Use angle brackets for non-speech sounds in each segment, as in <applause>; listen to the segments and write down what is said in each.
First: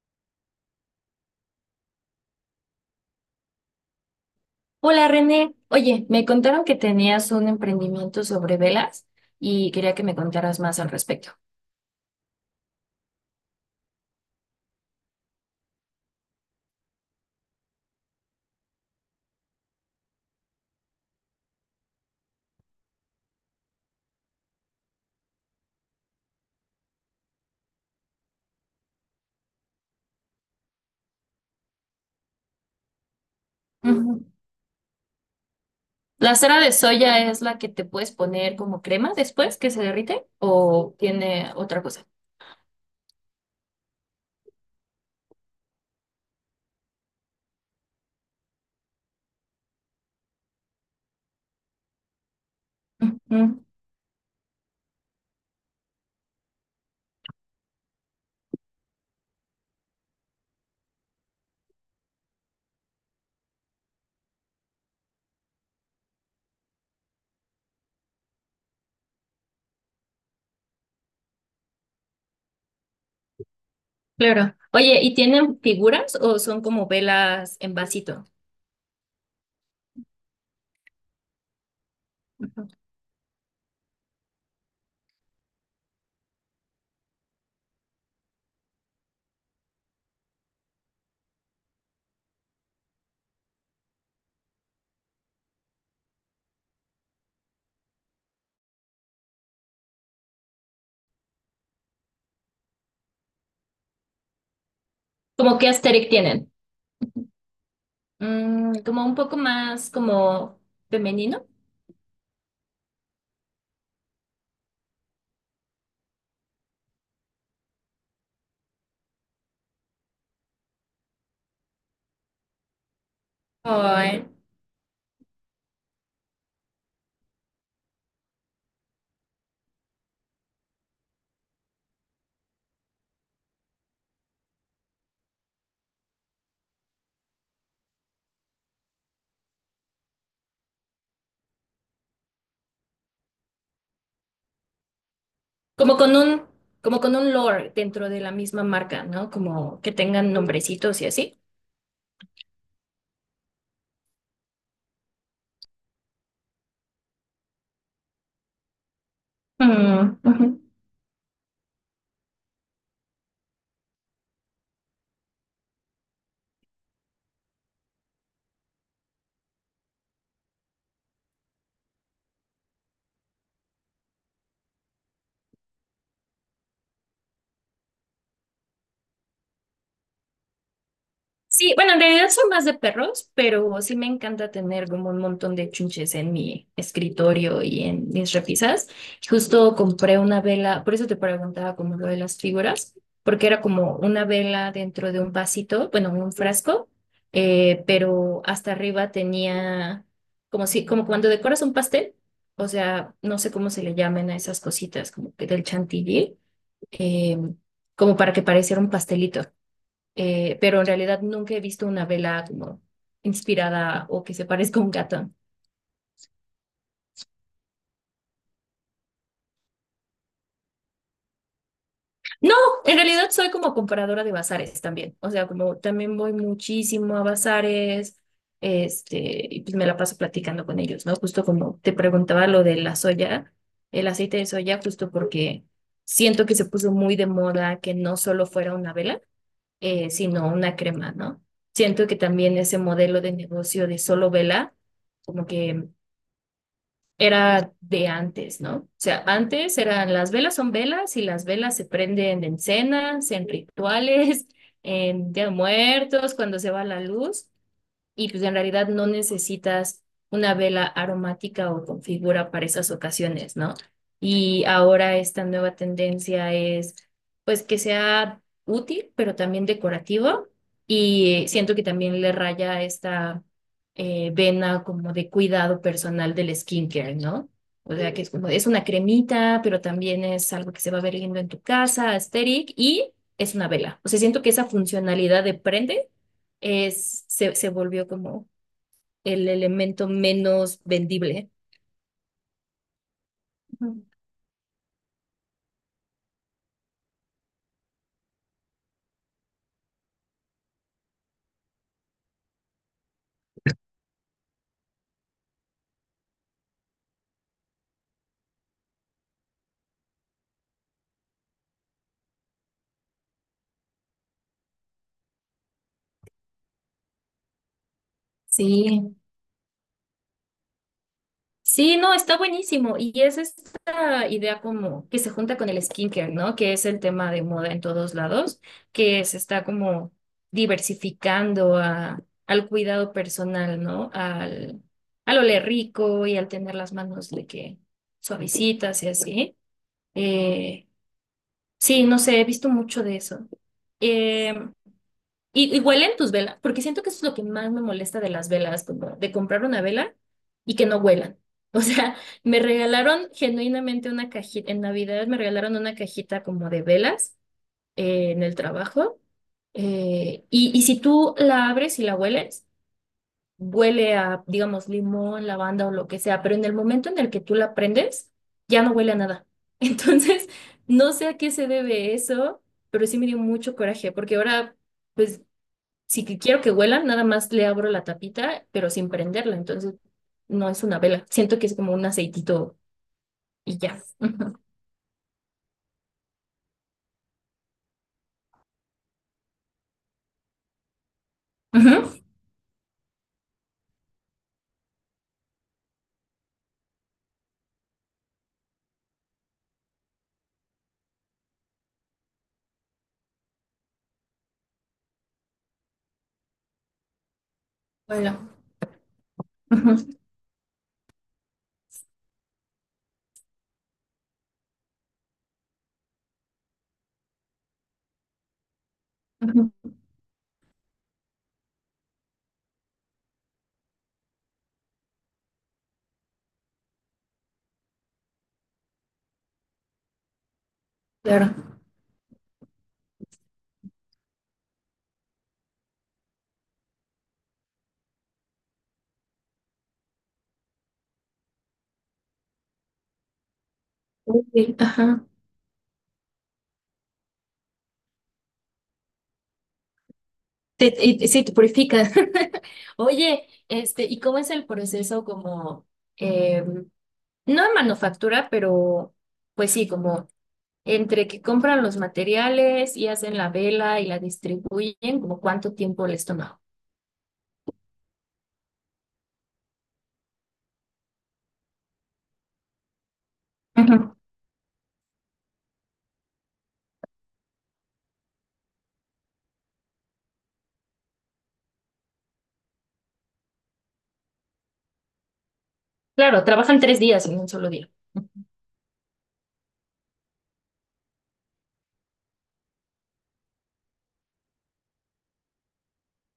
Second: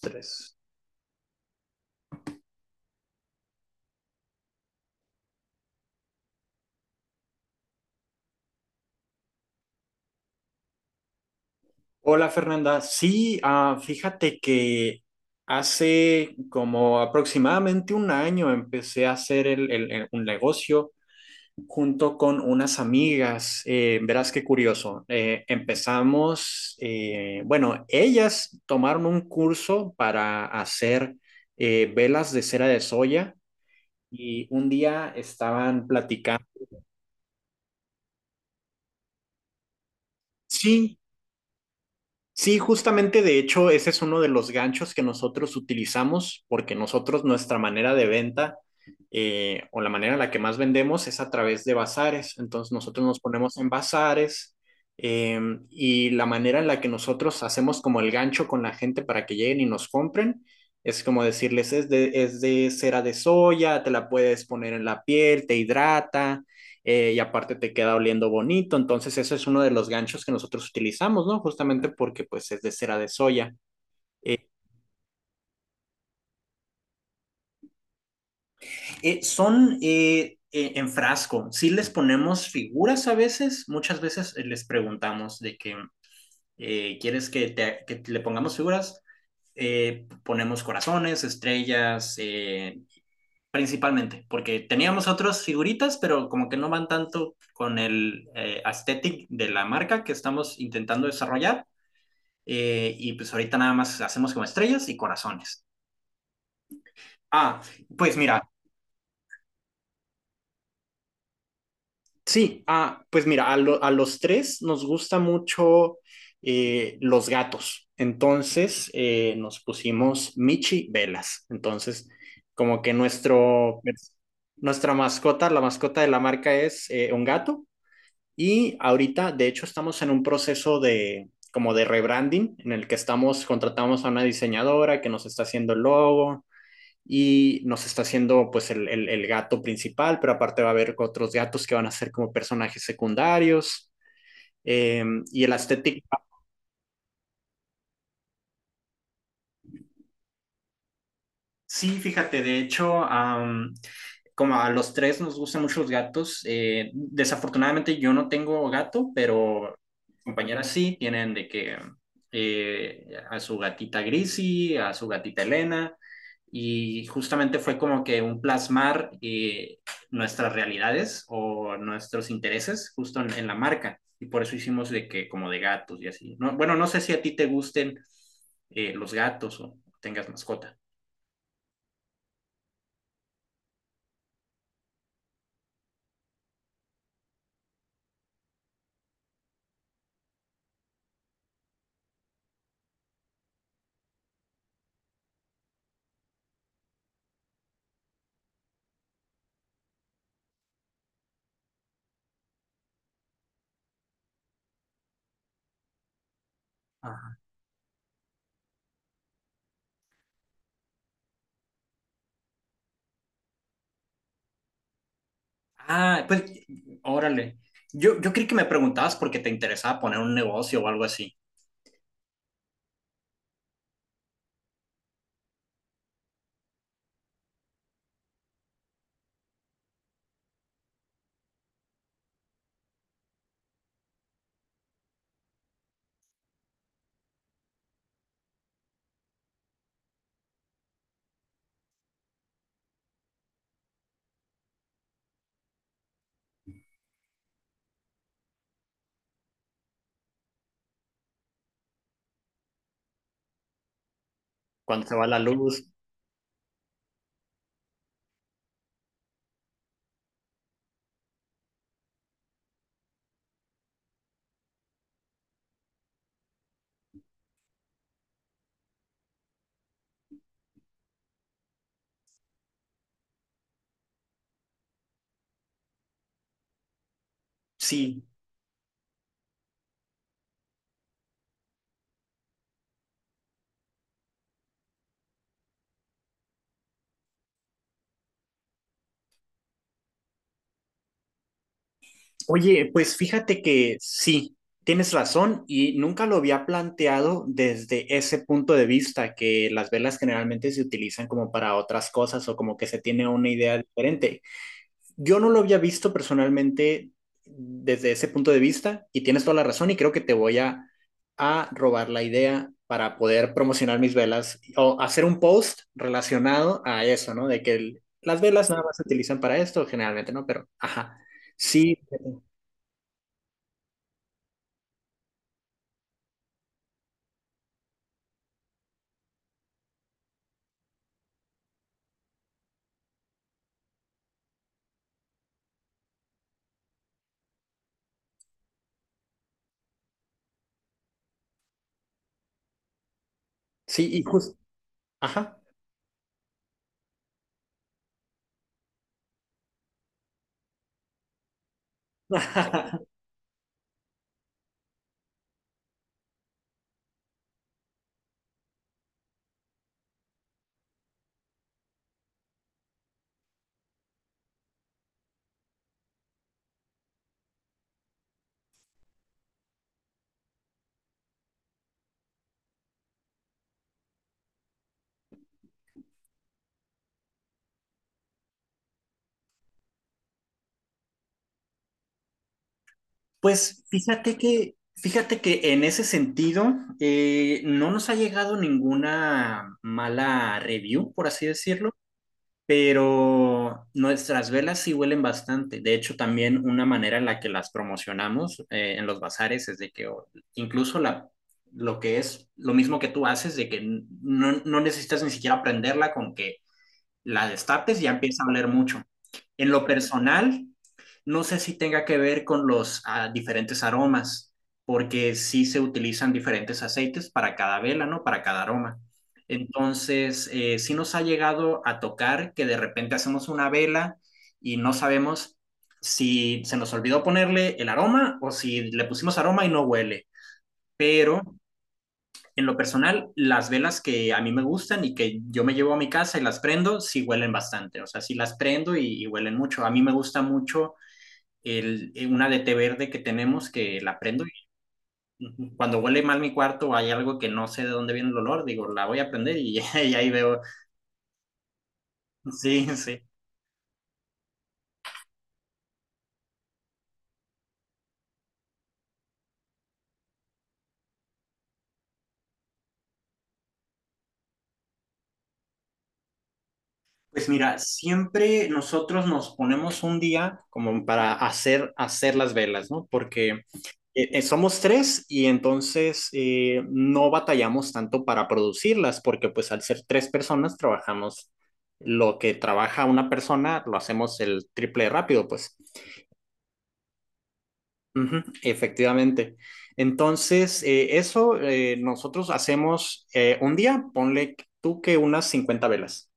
Tres. Hola René, oye, me contaron que tenías un emprendimiento sobre velas y quería que me contaras más al respecto. Hola Fernanda, sí, fíjate que hace como aproximadamente un año empecé a hacer un negocio junto con unas amigas. Verás qué curioso. Empezamos, bueno, ellas tomaron un curso para hacer velas de cera de soya Ujú. y un día estaban ¿La platicando. cera de soya es la que te puedes poner como crema después que se derrite o Sí. tiene otra cosa? Sí, justamente de hecho ese es uno de los ganchos que nosotros utilizamos porque nosotros nuestra manera de venta o la manera en la que más vendemos es a través de bazares. Entonces nosotros nos ponemos Ujú. en bazares, eh, y la manera en la que nosotros hacemos como el gancho con la gente para que lleguen y nos compren es como decirles es de cera de soya, te la puedes poner en la piel, te hidrata, y aparte te queda oliendo bonito. Entonces, eso es uno de los ganchos que nosotros utilizamos, ¿no? Justamente porque pues es de cera de soya. Eh, Claro. Oye, ¿y tienen figuras o son como velas en vasito? Son en frasco, sí les ponemos figuras a veces, muchas veces les preguntamos de que ¿quieres que le pongamos figuras? Ponemos corazones, estrellas, principalmente, porque teníamos otras figuritas, pero como que no van tanto con el aesthetic de la marca que estamos intentando desarrollar. Y pues ahorita nada más hacemos como estrellas y ¿Cómo corazones. qué aesthetic tienen? Ah, Pues mira, Como un poco más como femenino. sí, pues mira, a los tres nos gusta mucho, los gatos. Entonces nos pusimos Michi Velas. Entonces, como que nuestro, Ay. nuestra mascota, la mascota de la marca es un gato. Y ahorita, de hecho, estamos en un proceso de como de rebranding en el que estamos, contratamos a una diseñadora que nos está haciendo el logo, y nos está haciendo pues el gato principal, pero aparte va a haber otros gatos que van a ser como personajes secundarios. Eh, y el Como aesthetic. con un, como con un lore dentro de la misma marca, ¿no? Como que tengan nombrecitos y así. Sí, fíjate, de hecho, como a los tres nos gustan mucho los gatos. Desafortunadamente yo no tengo gato, pero Mm, ujú. compañeras sí tienen de que a su gatita Grisi, a su gatita Elena, y justamente fue como que un plasmar, nuestras realidades o nuestros intereses justo en la marca. Y por eso hicimos de que como de gatos y así. No, bueno, no sé si a ti te gusten, los gatos o tengas mascota. Sí, bueno, en realidad son más de perros, pero sí me encanta tener como un montón de chunches en mi escritorio y en mis repisas. Justo compré una vela, por eso te preguntaba como lo de las figuras, porque era como una vela dentro de un vasito, bueno, un frasco, pero hasta arriba tenía como si, como cuando decoras un pastel, o sea, no sé cómo se le llaman a esas cositas, como que del chantilly, eh, como para que pareciera un pastelito pero en realidad nunca he visto una vela como inspirada o que se parezca a un gato. Ah, pues, órale. Yo creí que me preguntabas porque te interesaba poner un negocio o algo así. No, en realidad soy como comparadora de bazares también, o sea, como también voy muchísimo a bazares, y pues me la paso platicando con ellos, ¿no? Justo como te preguntaba lo de la soya, el aceite de soya, justo porque siento que se puso muy de moda que no solo fuera una vela, sino una crema, ¿no? Siento que también ese modelo de negocio de solo vela, como que era de antes, ¿no? O sea, antes eran las velas son velas y las velas se prenden en cenas, en rituales, <laughs> Cuando se va en la Día de luz. Muertos, cuando se va la luz y pues en realidad no necesitas una vela aromática o con figura para esas ocasiones, ¿no? Y ahora esta nueva tendencia es pues que sea útil, pero también decorativo y siento que también le raya esta vena como de cuidado personal del skincare, ¿no? O sea, que Sí. es como, es una cremita, pero también es algo que se va a ver lindo en tu casa, aesthetic, y es una vela. O sea, siento que esa funcionalidad de prende se volvió como el elemento menos vendible. Oye, pues fíjate que Ujú. sí, tienes razón y nunca lo había planteado desde ese punto de vista, que las velas generalmente se utilizan como para otras cosas o como que se tiene una idea diferente. Yo no lo había visto personalmente desde ese punto de vista y tienes toda la razón y creo que a robar la idea para poder promocionar mis velas o hacer un post relacionado a eso, ¿no? De que las velas nada más se Sí, utilizan para esto generalmente, ¿no? Pero, ajá, sí, sí, no, está buenísimo. Y es esta idea como que se junta con el skincare, ¿no? Que es el tema de moda en todos lados, que se está como diversificando al cuidado personal, ¿no? Al oler rico y al tener las manos de que suavecitas y así. Eh, sí, no sé, he visto mucho de eso. sí, y justo, Em, ajá. y huelen tus velas, porque siento que eso es lo que más me molesta de las velas, como de comprar una vela y que no huelan. <laughs> O sea, me <laughs> regalaron genuinamente una cajita, en Navidad me regalaron una cajita como de velas en el trabajo. Y si tú la abres y la hueles, huele a, digamos, limón, lavanda o lo que sea, pero en el momento en el que tú la prendes, ya no huele a nada. <laughs> Entonces, no sé a qué se debe eso, pero sí me dio mucho coraje, porque ahora pues si que quiero que huelan, nada más le abro la tapita, pero sin prenderla. Entonces, no es una vela. Siento que es como un aceitito y ya. <laughs> Fíjate que en ese sentido, no nos ha llegado ninguna mala review, por así decirlo. Ujú. Ujú. Pero nuestras velas sí huelen bastante. De hecho, también una manera en la que las promocionamos, en los bazares es de que incluso lo que es lo mismo que tú haces, de que no necesitas ni siquiera prenderla, con que la destapes ya empieza a Bueno. oler mucho. En lo Ujú. personal, no sé si tenga que ver con los, diferentes aromas, porque sí se utilizan diferentes aceites para cada vela, ¿no? Para cada aroma. Ujú. Entonces, sí nos ha llegado a tocar que de repente hacemos una vela y no sabemos si se nos olvidó ponerle el aroma o si le pusimos aroma y no huele. Pero Claro. en lo personal, las velas que a mí me gustan y que yo me llevo a mi casa y las prendo, sí huelen bastante. O sea, sí las prendo y huelen mucho. A mí me gusta mucho el, una de té verde que tenemos que la prendo. Uy. Ajá. Y cuando huele mal mi cuarto o hay algo que no sé de dónde viene el olor, digo, la voy a prender y, <laughs> y ahí veo. Sí, te purifica. <laughs> Sí, sí. Oye, ¿y cómo es el proceso como, eh, no de manufactura, pero pues sí, como entre que compran los materiales y hacen la vela y la distribuyen, como cuánto tiempo les toma? Pues mira, siempre nosotros nos ponemos un día como para hacer las velas, ¿no? Porque somos tres y entonces, no batallamos tanto para producirlas porque pues al ser tres personas trabajamos lo que trabaja una persona lo hacemos el triple de rápido pues. Claro, trabajan 3 días en un solo día. Ujú, efectivamente. Entonces eso, nosotros hacemos, un día, ponle tú que unas 50 velas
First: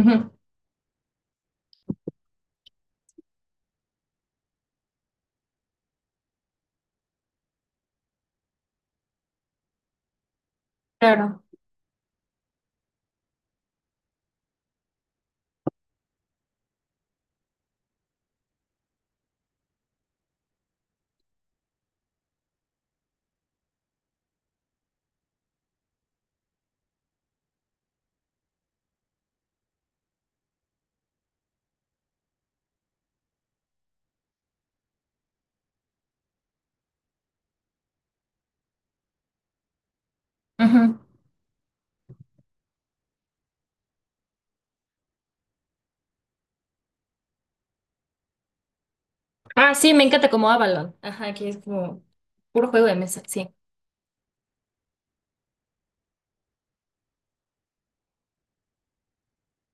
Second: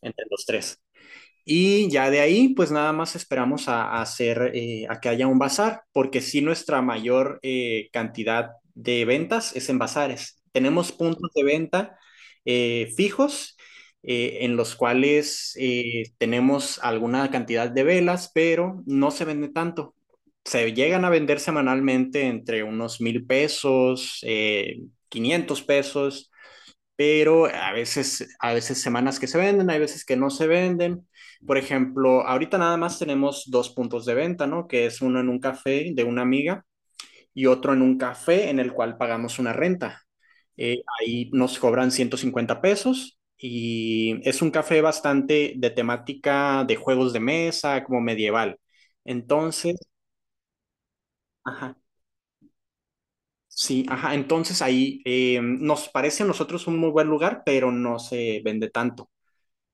entre los tres. Y ya de ahí, pues nada más esperamos a hacer, a que haya un bazar, porque sí nuestra mayor, cantidad de ventas es en bazares. Tenemos puntos Claro. de venta, fijos, en los cuales, tenemos alguna cantidad de velas, pero no se vende tanto. Se llegan a vender semanalmente entre unos 1,000 pesos, 500 pesos, pero a veces semanas que se venden, hay veces que no se venden. Por ejemplo, ahorita nada más tenemos dos puntos de venta, ¿no? Que es uno en un café de una amiga y otro en un café en el cual pagamos una renta. Ujú. Ahí nos cobran 150 pesos y es un café bastante de temática de juegos de mesa, como medieval. Ah, Entonces, sí, me encanta como Avalon. Ajá, que es ajá, como puro juego de mesa, sí. sí, ajá, entonces ahí, nos parece a nosotros un muy buen lugar, pero no se vende tanto.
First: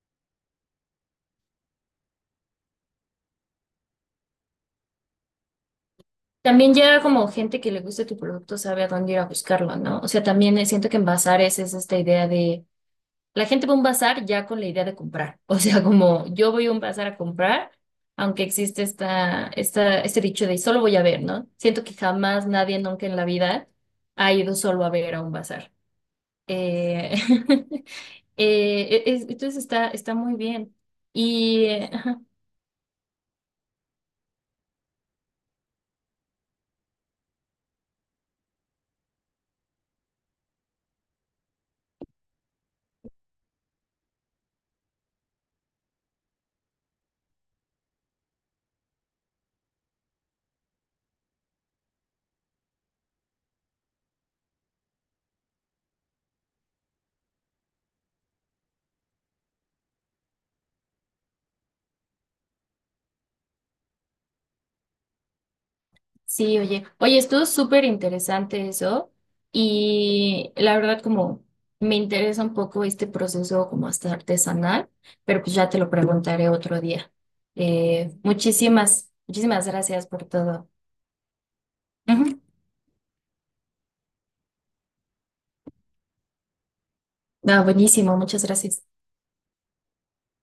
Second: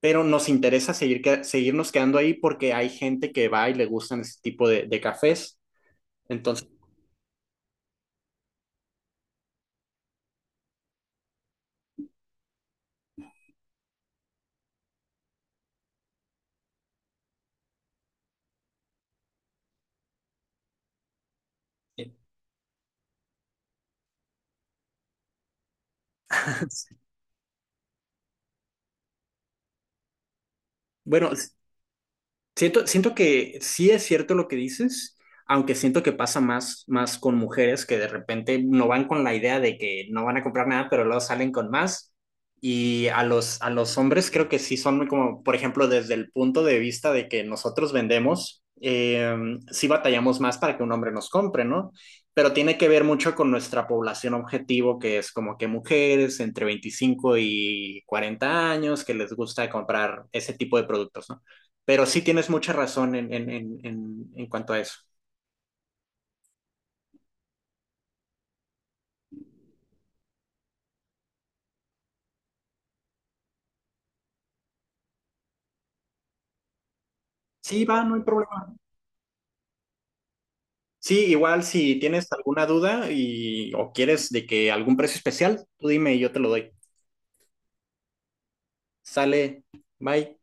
Pero nos interesa seguirnos quedando ahí porque hay gente que va y le gustan ese tipo de cafés. Entonces, También ya como gente que le guste tu producto sabe a dónde ir a buscarlo, ¿no? O sea, también siento que en bazares es esta idea de... La gente va a un bazar ya con la idea de comprar. <laughs> O sea, como yo voy a un bazar a comprar, aunque existe este dicho de solo voy a ver, ¿no? Siento que jamás nadie nunca en la vida ha ido solo a ver a un bazar. Eh, <laughs> entonces está muy bien. bueno, Y ajá, siento que sí es cierto lo que dices, aunque siento que pasa más, más con mujeres que de repente no van con la idea de que no van a comprar nada, pero luego salen con más. Y a los hombres creo que sí son muy como, por ejemplo, desde el punto de vista de que nosotros vendemos, sí batallamos más para que un hombre nos compre, ¿no? Pero tiene que ver mucho con nuestra población objetivo, que es como que mujeres entre 25 y 40 años que les gusta comprar ese tipo de productos, ¿no? Pero sí tienes mucha razón en, en cuanto a eso. sí, oye, oye, estuvo súper interesante eso. Y la verdad, como me interesa un poco este proceso como hasta artesanal, pero pues ya te lo preguntaré otro día. Sí, va, Eh, no hay problema. muchísimas, muchísimas gracias por todo. Sí, igual si tienes Ujú. alguna duda y o quieres de que algún precio especial, tú dime y yo te lo doy. Ah, buenísimo, muchas gracias. Sale, bye.